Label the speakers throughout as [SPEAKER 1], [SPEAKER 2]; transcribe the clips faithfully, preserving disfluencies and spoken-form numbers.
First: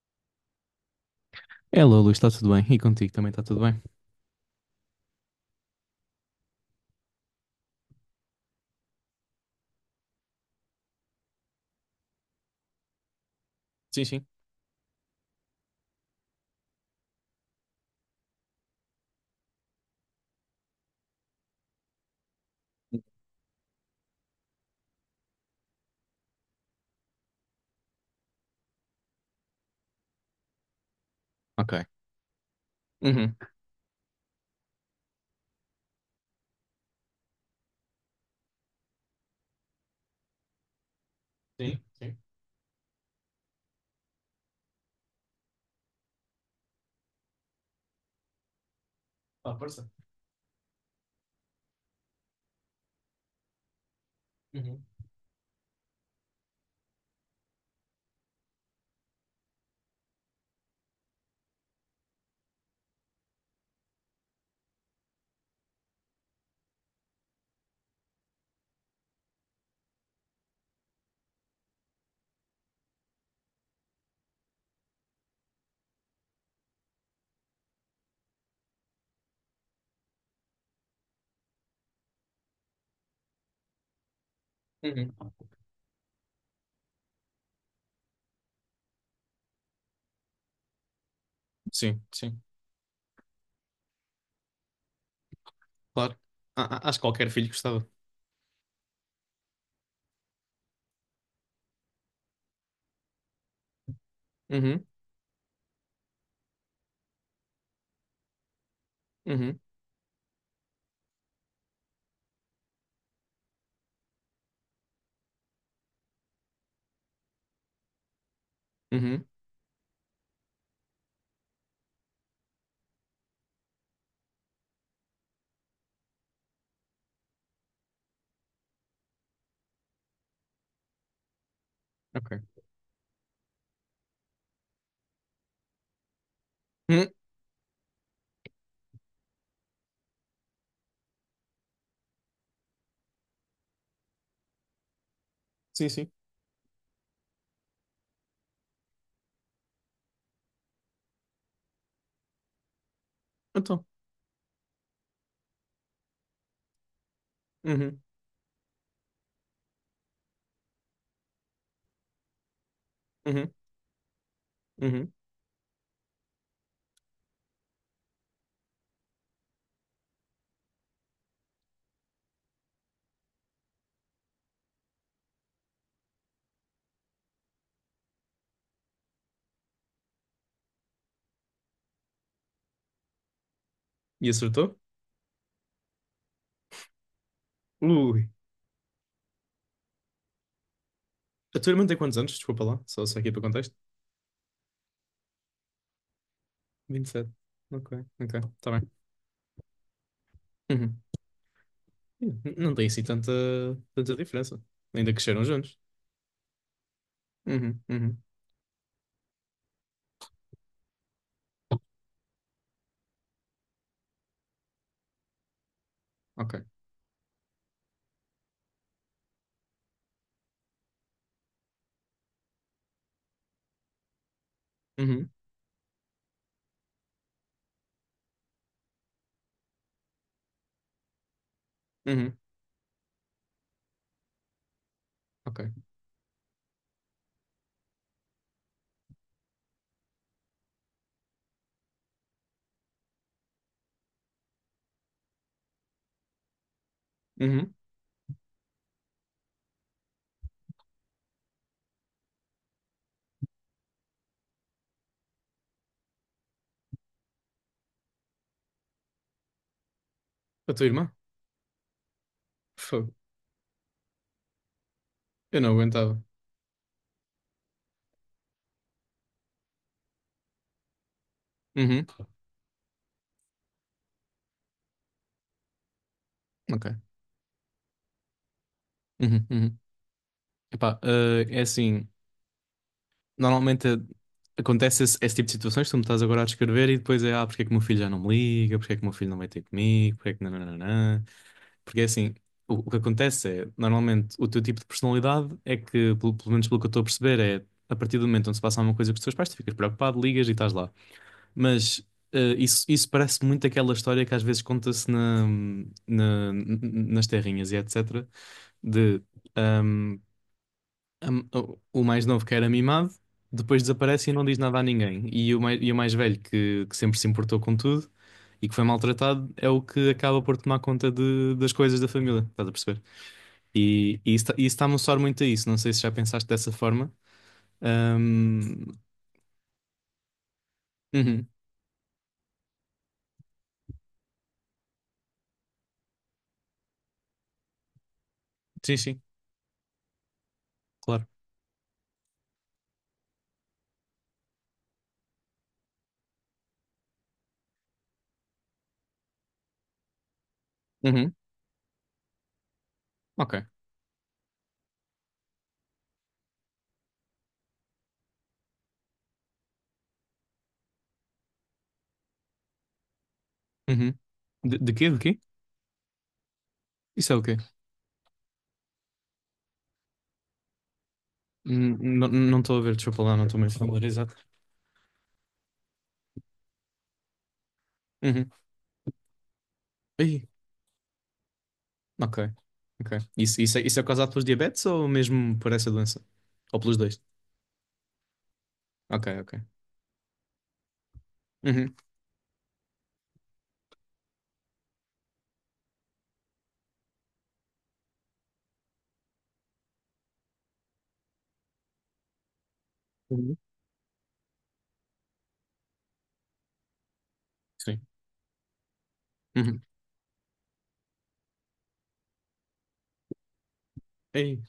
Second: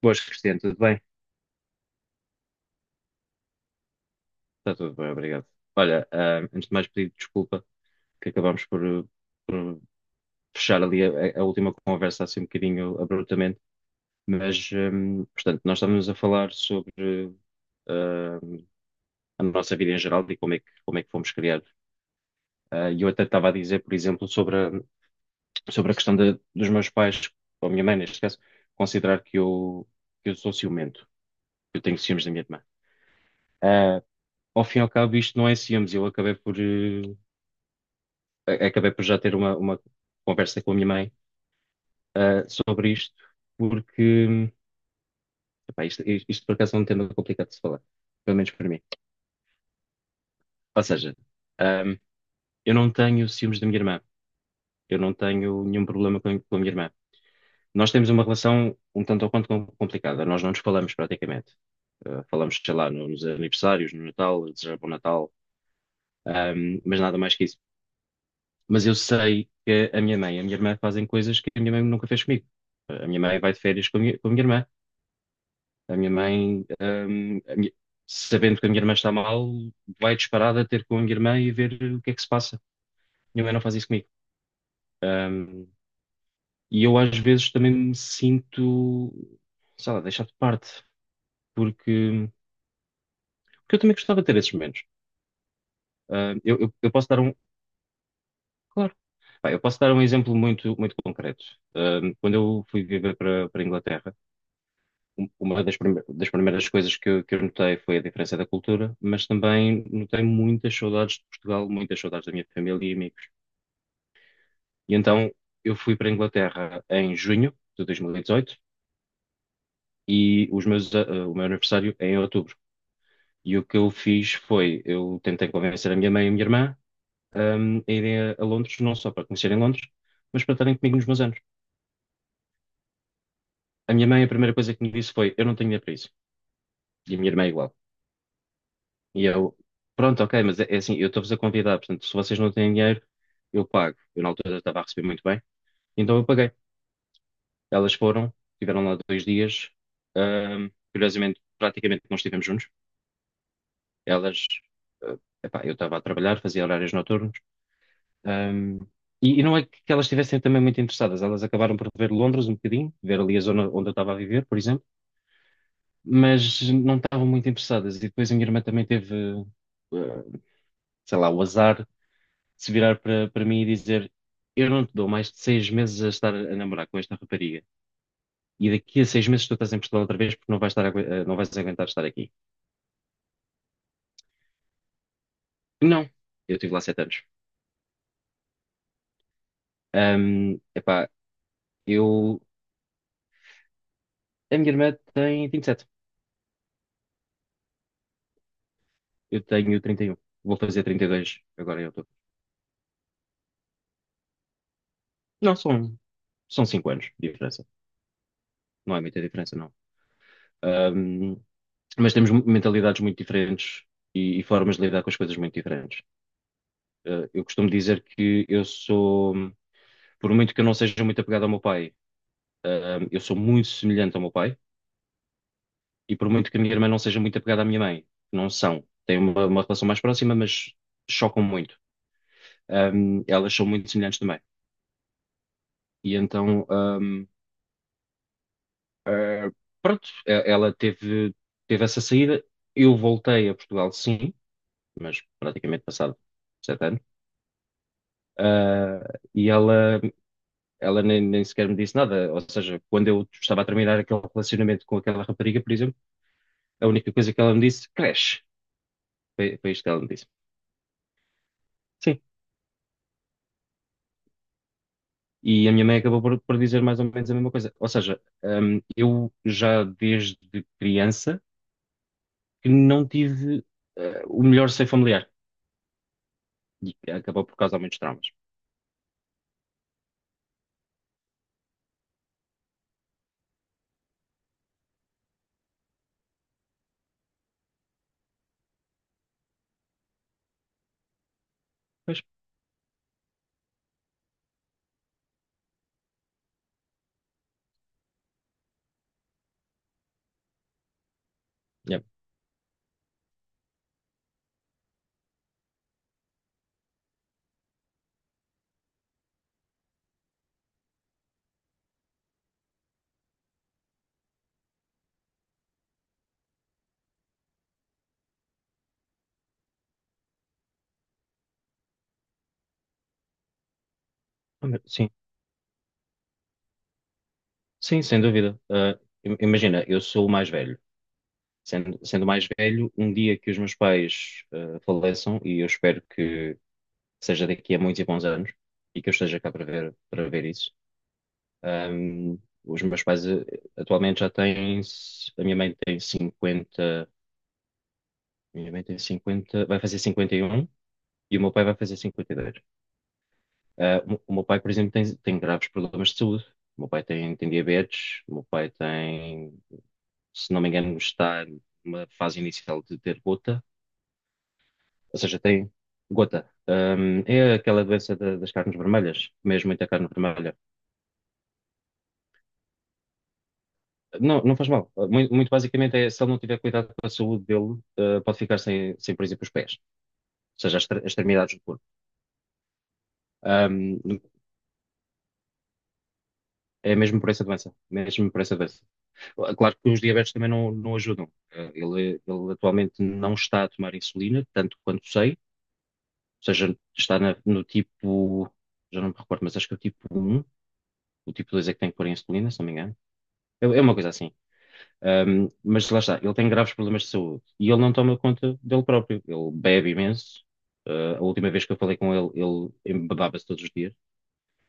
[SPEAKER 1] Boas, Cristiano, tudo bem?
[SPEAKER 2] Hello, Luís, está tudo bem? E contigo também está tudo bem?
[SPEAKER 1] Está tudo bem, obrigado. Olha, ah, antes de mais pedir desculpa que acabámos por, uh, por fechar ali a, a última conversa assim um bocadinho abruptamente,
[SPEAKER 2] Sim, sim.
[SPEAKER 1] mas, hum, portanto, nós estávamos a falar sobre ah, a nossa vida em geral e como é que, como é que fomos criados. Ah, E eu até estava a dizer, por exemplo, sobre a, sobre a questão da- dos meus pais, ou a minha mãe neste caso, considerar que eu, que eu sou ciumento,
[SPEAKER 2] Ok.
[SPEAKER 1] que eu tenho ciúmes da minha irmã.
[SPEAKER 2] Uhum.
[SPEAKER 1] Ah, Ao fim e ao cabo, isto não é ciúmes, eu acabei por, eh, a- acabei por já ter uma, uma conversa com a minha mãe,
[SPEAKER 2] Sim, sim.
[SPEAKER 1] ah, sobre isto, porque epá, isto, isto- isto por acaso é um tema complicado de se falar, pelo menos para mim.
[SPEAKER 2] Ah, força.
[SPEAKER 1] Ou seja, ahm, eu não tenho ciúmes da minha irmã,
[SPEAKER 2] Uhum.
[SPEAKER 1] eu não tenho nenhum problema com, com a minha irmã. Nós temos uma relação um tanto ou quanto com- complicada, nós não nos falamos praticamente. Ah, falamos, sei lá, nos aniversários, no Natal, desejar bom Natal, ahm, mas nada mais que isso. Mas eu sei que a minha mãe e a minha irmã fazem coisas que a minha mãe nunca fez comigo. A minha mãe vai de férias com a minha, com a minha irmã. A minha mãe, hum, a minha- sabendo que a minha irmã está mal, vai disparada ter com a minha irmã e ver o que é que se passa. Minha mãe não faz isso comigo.
[SPEAKER 2] Uhum.
[SPEAKER 1] Hum, e eu às vezes também me sinto, sei lá, deixado de parte,
[SPEAKER 2] Sim,
[SPEAKER 1] porque,
[SPEAKER 2] sim.
[SPEAKER 1] porque eu também gostava de ter esses momentos.
[SPEAKER 2] Claro.
[SPEAKER 1] Hum, eu,
[SPEAKER 2] A-
[SPEAKER 1] eu-
[SPEAKER 2] a-
[SPEAKER 1] eu
[SPEAKER 2] acho que
[SPEAKER 1] posso dar
[SPEAKER 2] qualquer
[SPEAKER 1] um,
[SPEAKER 2] filho gostava.
[SPEAKER 1] claro, pá, eu posso dar um exemplo muito, muito concreto. Hum, quando eu fui viver para, para a Inglaterra,
[SPEAKER 2] Uhum.
[SPEAKER 1] um- uma das, prime- das primeiras coisas que, eu- que eu notei foi a diferença da cultura, mas
[SPEAKER 2] Uhum.
[SPEAKER 1] também notei muitas saudades de Portugal, muitas saudades da minha família e amigos. E então eu fui para a Inglaterra em junho de dois mil e dezoito e
[SPEAKER 2] Uhum.
[SPEAKER 1] dezoito e os meus, a- o meu aniversário é em outubro. E o que eu fiz foi, eu tentei convencer a minha mãe e a minha irmã, hum, a irem a, a Londres, não só para conhecerem Londres, mas para estarem comigo nos meus anos.
[SPEAKER 2] Ok.
[SPEAKER 1] A minha mãe, a primeira coisa que me disse foi: eu não tenho dinheiro para isso.
[SPEAKER 2] Uhum.
[SPEAKER 1] E a minha irmã igual. E eu, pronto, ok, mas é, é assim, eu estou-vos a convidar, portanto, se vocês não têm dinheiro, eu pago. Eu na altura estava a receber muito bem,
[SPEAKER 2] Sim, sim.
[SPEAKER 1] então eu paguei. Elas foram, tiveram lá dois dias, ahm, curiosamente, praticamente não estivemos juntos.
[SPEAKER 2] Então.
[SPEAKER 1] Elas, ah, epá, eu estava a trabalhar, fazia horários noturnos,
[SPEAKER 2] Uhum.
[SPEAKER 1] ahm, e, e não é que elas estivessem também muito interessadas, elas acabaram por ver Londres um bocadinho, ver ali a
[SPEAKER 2] Uhum.
[SPEAKER 1] zona onde eu estava a viver, por exemplo,
[SPEAKER 2] Uhum.
[SPEAKER 1] mas não estavam muito interessadas. E depois a minha irmã também teve, ah, sei lá, o azar se virar para para mim e dizer: eu não te dou mais de seis meses a estar a namorar com esta rapariga, e daqui a seis meses tu estás em Portugal outra vez porque não vais estar, agu- eh, não vais aguentar estar aqui.
[SPEAKER 2] E acertou?
[SPEAKER 1] Não, eu estive lá sete anos.
[SPEAKER 2] Ui.
[SPEAKER 1] Ahm, epá,
[SPEAKER 2] A tua irmã tem quantos anos?
[SPEAKER 1] eu.
[SPEAKER 2] Desculpa lá. Só, só aqui para o contexto.
[SPEAKER 1] A minha irmã tem vinte e sete,
[SPEAKER 2] Vinte e sete. Ok, ok. Está bem.
[SPEAKER 1] eu tenho trinta e um, vou fazer
[SPEAKER 2] Uhum.
[SPEAKER 1] trinta e dois agora em outubro.
[SPEAKER 2] N- Não tem assim tanta, tanta diferença. Ainda cresceram
[SPEAKER 1] Não,
[SPEAKER 2] juntos.
[SPEAKER 1] são, são cinco anos de diferença,
[SPEAKER 2] Uhum. Uhum.
[SPEAKER 1] não é muita diferença, não. Ahm, mas temos mu- mentalidades muito diferentes e, e formas de lidar com as coisas muito diferentes.
[SPEAKER 2] Ok.
[SPEAKER 1] Eh, eu costumo dizer que eu sou. Por muito que eu não seja muito apegado ao meu pai, ahm, eu sou muito semelhante ao meu pai,
[SPEAKER 2] Uhum.
[SPEAKER 1] e por muito que a minha irmã não seja muito apegada à minha mãe, não são. Têm uma, uma relação mais próxima, mas chocam muito.
[SPEAKER 2] Uhum.
[SPEAKER 1] Ahm, elas são muito semelhantes também.
[SPEAKER 2] Ok.
[SPEAKER 1] E então, ahm, ah, pronto, e- ela teve, teve essa saída. Eu voltei a Portugal, sim, mas praticamente passado sete anos.
[SPEAKER 2] Uhum.
[SPEAKER 1] Ah, e ela, ela nem, nem sequer me disse nada. Ou seja, quando eu estava a terminar aquele relacionamento com aquela rapariga, por exemplo. A única coisa que ela me disse: cresce. Foi, foi isto que ela me disse.
[SPEAKER 2] A tua irmã?
[SPEAKER 1] Sim.
[SPEAKER 2] Fogo. Eu
[SPEAKER 1] E
[SPEAKER 2] não
[SPEAKER 1] a minha mãe
[SPEAKER 2] aguentava.
[SPEAKER 1] acabou por, por dizer mais ou menos a mesma coisa. Ou seja, hum, eu já desde criança
[SPEAKER 2] Uhum.
[SPEAKER 1] que não tive eh, o melhor seio familiar.
[SPEAKER 2] Ok.
[SPEAKER 1] E acabou por causar muitos traumas.
[SPEAKER 2] Uhum, uhum. Epá, eh, é assim, normalmente eh, acontece esse, esse tipo de situações, que tu me estás agora a descrever e depois é, ah, porque é que o meu filho já não me liga, porque é que o meu filho não vai ter comigo, porque é que nananana. Porque é
[SPEAKER 1] Pois,
[SPEAKER 2] assim, o, o que acontece é, normalmente, o teu tipo de personalidade é que, pelo, pelo menos pelo que eu estou a perceber, é a partir do momento onde se passa alguma coisa com os teus pais, tu ficas preocupado, ligas e estás lá.
[SPEAKER 1] yeah.
[SPEAKER 2] Mas eh, isso, isso parece muito aquela história que às vezes conta-se na, na- nas terrinhas e etc de ahm, am- o o mais novo que era mimado, depois desaparece e não diz nada a ninguém. E o mais, e o mais velho que, que sempre se importou com tudo e que foi maltratado é o que acaba por tomar conta de- das coisas da família, estás a perceber? E, e isso está-me a
[SPEAKER 1] Sim,
[SPEAKER 2] soar muito a isso, não sei se já pensaste dessa forma.
[SPEAKER 1] sim, sem dúvida.
[SPEAKER 2] Ahm,
[SPEAKER 1] Ah, im- imagina, eu sou o mais velho.
[SPEAKER 2] uhum,
[SPEAKER 1] Sendo, sendo o mais velho, um dia que os meus pais ah, faleçam, e eu espero que seja daqui a muitos e bons anos,
[SPEAKER 2] sim,
[SPEAKER 1] e que eu
[SPEAKER 2] sim,
[SPEAKER 1] esteja cá para ver, para ver isso.
[SPEAKER 2] claro.
[SPEAKER 1] ahm, os meus pais eh, atualmente já têm, s- a minha mãe tem cinquenta, minha mãe tem cinquenta, vai fazer cinquenta e um,
[SPEAKER 2] Uhum.
[SPEAKER 1] e o meu pai vai fazer cinquenta e dois.
[SPEAKER 2] Ok.
[SPEAKER 1] Ah, o, o meu pai, por exemplo, tem, tem graves problemas de saúde. O meu pai tem, tem diabetes. O meu pai tem, se não me engano, está numa fase inicial de ter gota.
[SPEAKER 2] Uhum. De, de quê? De
[SPEAKER 1] Ou seja,
[SPEAKER 2] quê?
[SPEAKER 1] tem gota. Hum,
[SPEAKER 2] Isso é o
[SPEAKER 1] é
[SPEAKER 2] quê?
[SPEAKER 1] aquela doença da- das carnes vermelhas, mesmo muita carne vermelha.
[SPEAKER 2] Hum, Não não estou a ver, desculpa lá, não estou meio familiarizado.
[SPEAKER 1] Não, não faz mal. Muito, muito basicamente é, se ele não tiver cuidado com a saúde dele, eh, pode
[SPEAKER 2] Uhum.
[SPEAKER 1] ficar sem, sem, por exemplo, os pés,
[SPEAKER 2] Ai,
[SPEAKER 1] ou seja, as, extre- extremidades do corpo.
[SPEAKER 2] ok, ok. Isso, isso, é, isso
[SPEAKER 1] Hum,
[SPEAKER 2] é causado pelos diabetes ou mesmo por essa doença? Ou
[SPEAKER 1] É
[SPEAKER 2] pelos dois?
[SPEAKER 1] mesmo por essa doença, mesmo por essa doença.
[SPEAKER 2] Ok, ok.
[SPEAKER 1] Claro que os diabetes também não, não ajudam. Eh,
[SPEAKER 2] Uhum.
[SPEAKER 1] Ele, ele atualmente não está a tomar insulina, tanto quanto sei, seja, está na- no tipo, já não me recordo, mas acho que é o tipo um. O tipo dois é que tem que pôr em insulina, se não me engano.
[SPEAKER 2] Uhum.
[SPEAKER 1] É, é uma coisa assim. Ahm, mas lá está, ele tem graves problemas de saúde e ele não
[SPEAKER 2] Sim.
[SPEAKER 1] toma conta dele próprio. Ele
[SPEAKER 2] Uhum.
[SPEAKER 1] bebe imenso. Ah, a última vez que eu falei com ele, ele embebava-se todos os dias.
[SPEAKER 2] Ei,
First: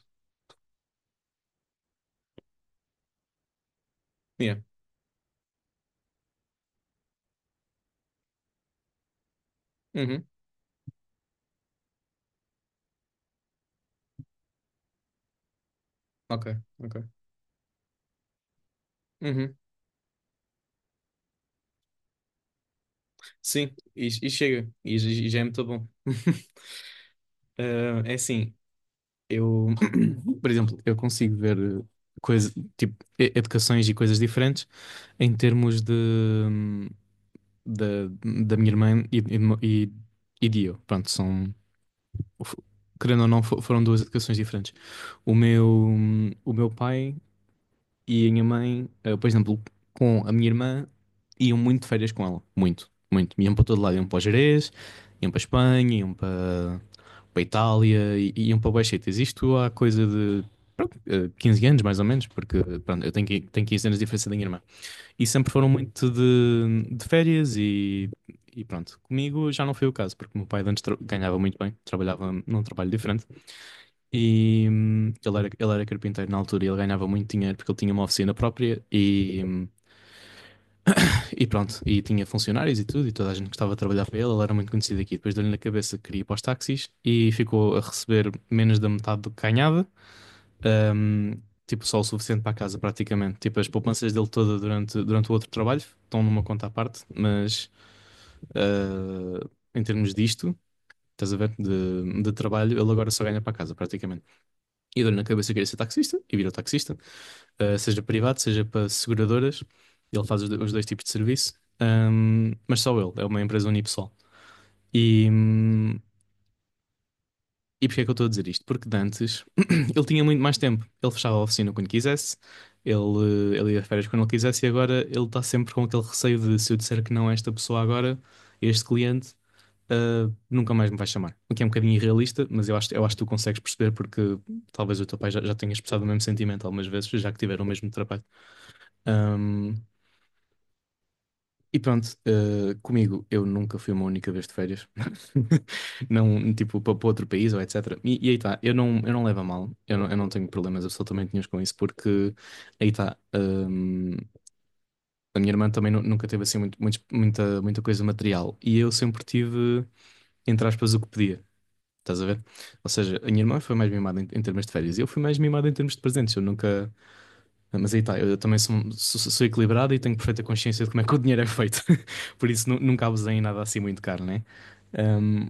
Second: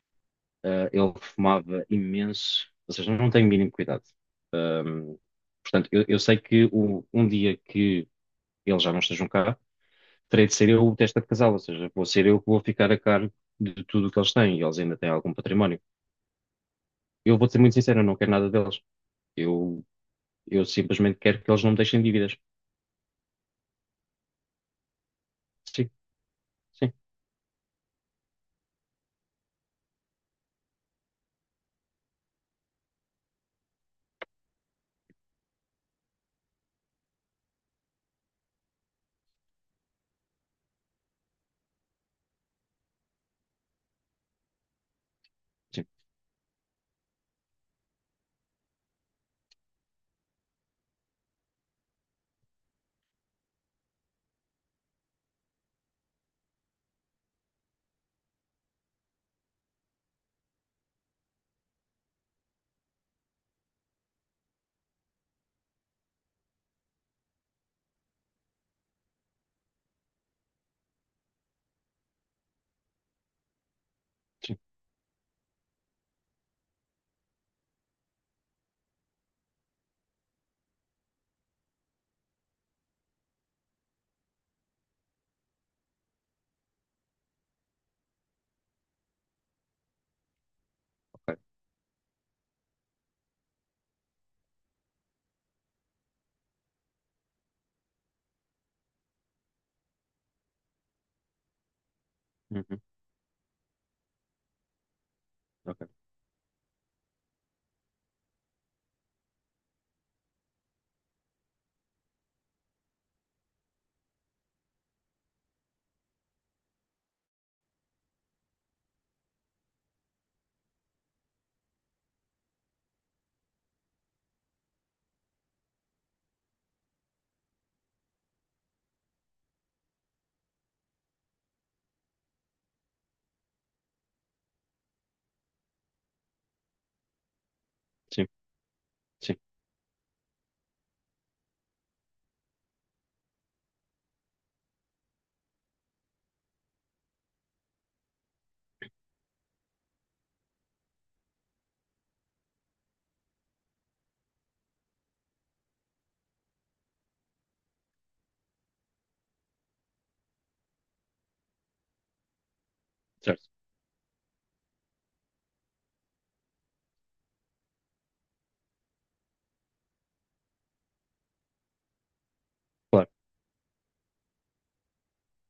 [SPEAKER 1] Ah, ele fumava imenso, ou seja, não tem o mínimo cuidado.
[SPEAKER 2] yeah.
[SPEAKER 1] Ahm, Portanto, eu, eu sei que o- um dia que ele já não esteja cá,
[SPEAKER 2] Uhum.
[SPEAKER 1] terei de ser eu o testa de casal, ou seja, vou ser eu que vou ficar a cargo de tudo o que eles têm, e eles ainda têm algum património.
[SPEAKER 2] Ok, ok.
[SPEAKER 1] Eu vou ser muito sincero, eu não quero nada deles.
[SPEAKER 2] Uhum.
[SPEAKER 1] Eu, eu simplesmente quero que eles não me deixem dívidas.
[SPEAKER 2] Sim, e, e chega. E, j- e já é muito bom.
[SPEAKER 1] Sim, sim,
[SPEAKER 2] Eh, é assim, eu, por exemplo, eu consigo ver eh, coisa, tipo, e- educações e coisas diferentes em termos de, hum, da da minha irmã e, e, e, e de eu. Pronto, são, f- querendo ou não, fo- foram duas educações diferentes. O meu,
[SPEAKER 1] sim,
[SPEAKER 2] o meu pai e a minha mãe, eh, por exemplo, com a minha irmã, iam muito de férias com ela. Muito, muito. Iam para todo lado. Iam para o Jerez, iam para a Espanha, iam para, para a Itália, i- iam para vários sítios. Isto há coisa de pronto, eh, quinze anos, mais ou menos, porque pronto, eu tenho, qui- tenho quinze anos de diferença da minha irmã. E sempre foram muito de, de férias e, e pronto. Comigo já não foi o caso, porque o meu pai de antes tra- ganhava muito bem, trabalhava num trabalho diferente.
[SPEAKER 1] sim,
[SPEAKER 2] E hum, ele era, ele era carpinteiro na altura e ele ganhava muito dinheiro porque ele tinha uma oficina própria e, hum, e pronto, e tinha funcionários e tudo, e toda a gente gostava de trabalhar para ele, ele era muito conhecido aqui. Depois deu-lhe na cabeça que queria ir para os táxis e ficou a receber menos da metade do que ganhava,
[SPEAKER 1] ok.
[SPEAKER 2] hum, tipo só o suficiente para a casa praticamente. Tipo, as poupanças dele toda durante, durante o outro trabalho estão numa conta à parte, mas ah, em termos disto. Estás a ver? De, de trabalho,
[SPEAKER 1] Uhum,
[SPEAKER 2] ele agora só ganha para a casa, praticamente. E deu-lhe na cabeça que queria ser
[SPEAKER 1] ok.
[SPEAKER 2] taxista e virou taxista. eh, seja privado, seja para seguradoras. Ele faz os do- os dois tipos de serviço. Ahm, mas só ele, é uma empresa unipessoal. E, hum, e porquê é que eu estou a dizer isto? Porque de antes ele tinha muito mais tempo. Ele fechava a oficina quando quisesse, ele, eh, ele ia de férias quando ele quisesse, e agora ele está sempre com aquele receio de se eu disser que não a esta pessoa agora, a este cliente. ah, nunca mais me vai chamar. O que é um bocadinho irrealista, mas eu acho, eu acho, que tu consegues perceber porque talvez o teu pai já, já tenha expressado o mesmo sentimento algumas vezes, já que tiveram o mesmo trabalho.
[SPEAKER 1] Sim, sim,
[SPEAKER 2] E pronto, eh, comigo eu nunca fui uma única vez de férias, não, tipo, para outro país ou etecétera. E, e aí está, eu não, eu não levo a mal, eu não, eu não tenho problemas absolutamente nenhuns com isso, porque aí está, hum, a minha irmã também nu- nunca teve assim muito, muitos- muita, muita coisa material e eu sempre tive, entre aspas, o que pedia, estás a ver? Ou seja, a minha
[SPEAKER 1] certo.
[SPEAKER 2] irmã foi mais mimada em, em termos de férias e eu fui mais mimado em termos de presentes, eu nunca. Mas aí está, eu também sou, sou- sou equilibrado e tenho perfeita consciência de como é que o dinheiro é feito. Por isso nu- nunca
[SPEAKER 1] Claro.
[SPEAKER 2] abusei em nada assim muito caro, né? Um,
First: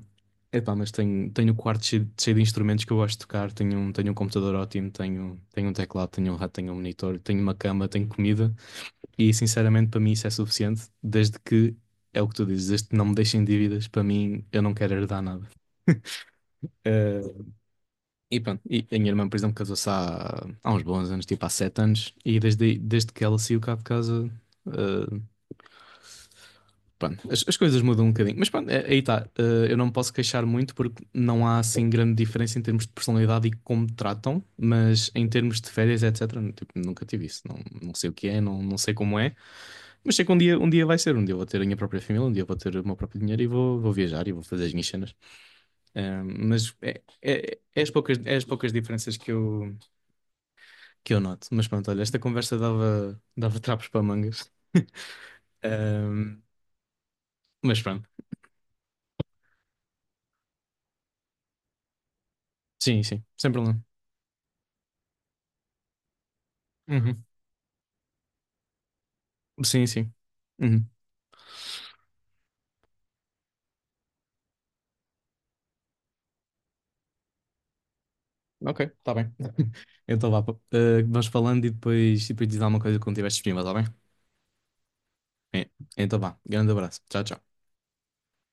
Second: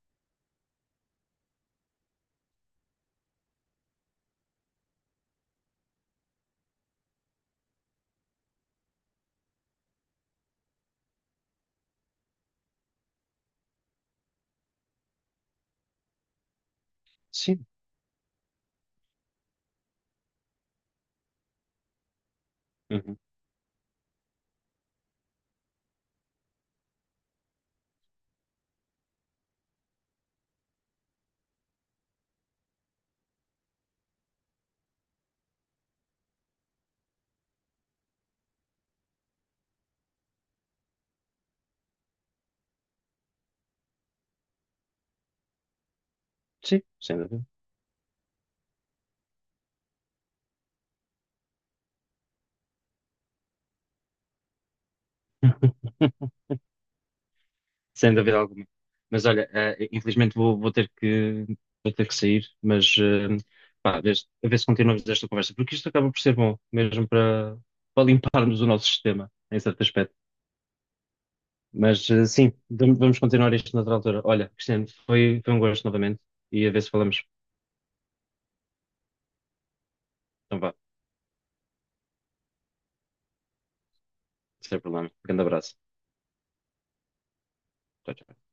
[SPEAKER 2] Epá, mas tenho, tenho o quarto cheio, cheio de instrumentos que eu gosto de tocar. Tenho um, tenho um computador ótimo, tenho, tenho um teclado, tenho um rato, tenho um monitor, tenho uma cama, tenho comida. E sinceramente para mim isso é suficiente, desde que, é o que tu dizes, desde que não me deixem dívidas, para mim eu não quero herdar nada. Hum,
[SPEAKER 1] Sim,
[SPEAKER 2] e pronto, e a minha irmã, por exemplo, casou-se há, há uns bons anos, tipo há sete anos, e desde, aí- desde
[SPEAKER 1] uhum,
[SPEAKER 2] que ela saiu cá de casa, eh, pronto, as, as coisas mudam um bocadinho. Mas pronto, é- aí está. Eh, eu não me posso queixar muito porque não há assim grande diferença em termos de personalidade e como me tratam, mas em termos de férias, etecétera, tipo, nunca tive isso. Não, não sei o que é, não, não sei como é, mas sei que um dia, um dia vai ser. Um dia eu vou ter a minha própria família, um dia eu vou ter o meu próprio dinheiro e vou, vou viajar e vou fazer as minhas cenas. Eh, mas
[SPEAKER 1] sim,
[SPEAKER 2] é,
[SPEAKER 1] sem dúvida.
[SPEAKER 2] é, é as poucas, é as poucas diferenças que eu que eu noto. Mas pronto, olha, esta conversa dava, dava trapos para mangas. Ahm, mas pronto,
[SPEAKER 1] Sem dúvida alguma. Mas olha, eh, infelizmente vou, vou ter que, vou ter que sair, mas
[SPEAKER 2] sim, sim,
[SPEAKER 1] eh,
[SPEAKER 2] sem problema.
[SPEAKER 1] pá, a ver, se a ver se continuamos esta conversa, porque isto acaba por ser bom, mesmo
[SPEAKER 2] Uhum.
[SPEAKER 1] para, para limparmos o nosso sistema, em certo
[SPEAKER 2] Sim, sim.
[SPEAKER 1] aspecto.
[SPEAKER 2] Uhum.
[SPEAKER 1] Mas eh, sim, vam- vamos continuar isto noutra altura. Olha, Cristiano, foi, foi um gosto novamente e a ver se falamos.
[SPEAKER 2] Ok, está bem. Então vá, pá.
[SPEAKER 1] Então vá,
[SPEAKER 2] Ah, vamos falando e depois, e depois diz alguma coisa quando estiveres disponível, está bem?
[SPEAKER 1] sem problema. Grande
[SPEAKER 2] É.
[SPEAKER 1] abraço.
[SPEAKER 2] Então vá, grande abraço. Tchau, tchau.
[SPEAKER 1] Tchau, tchau.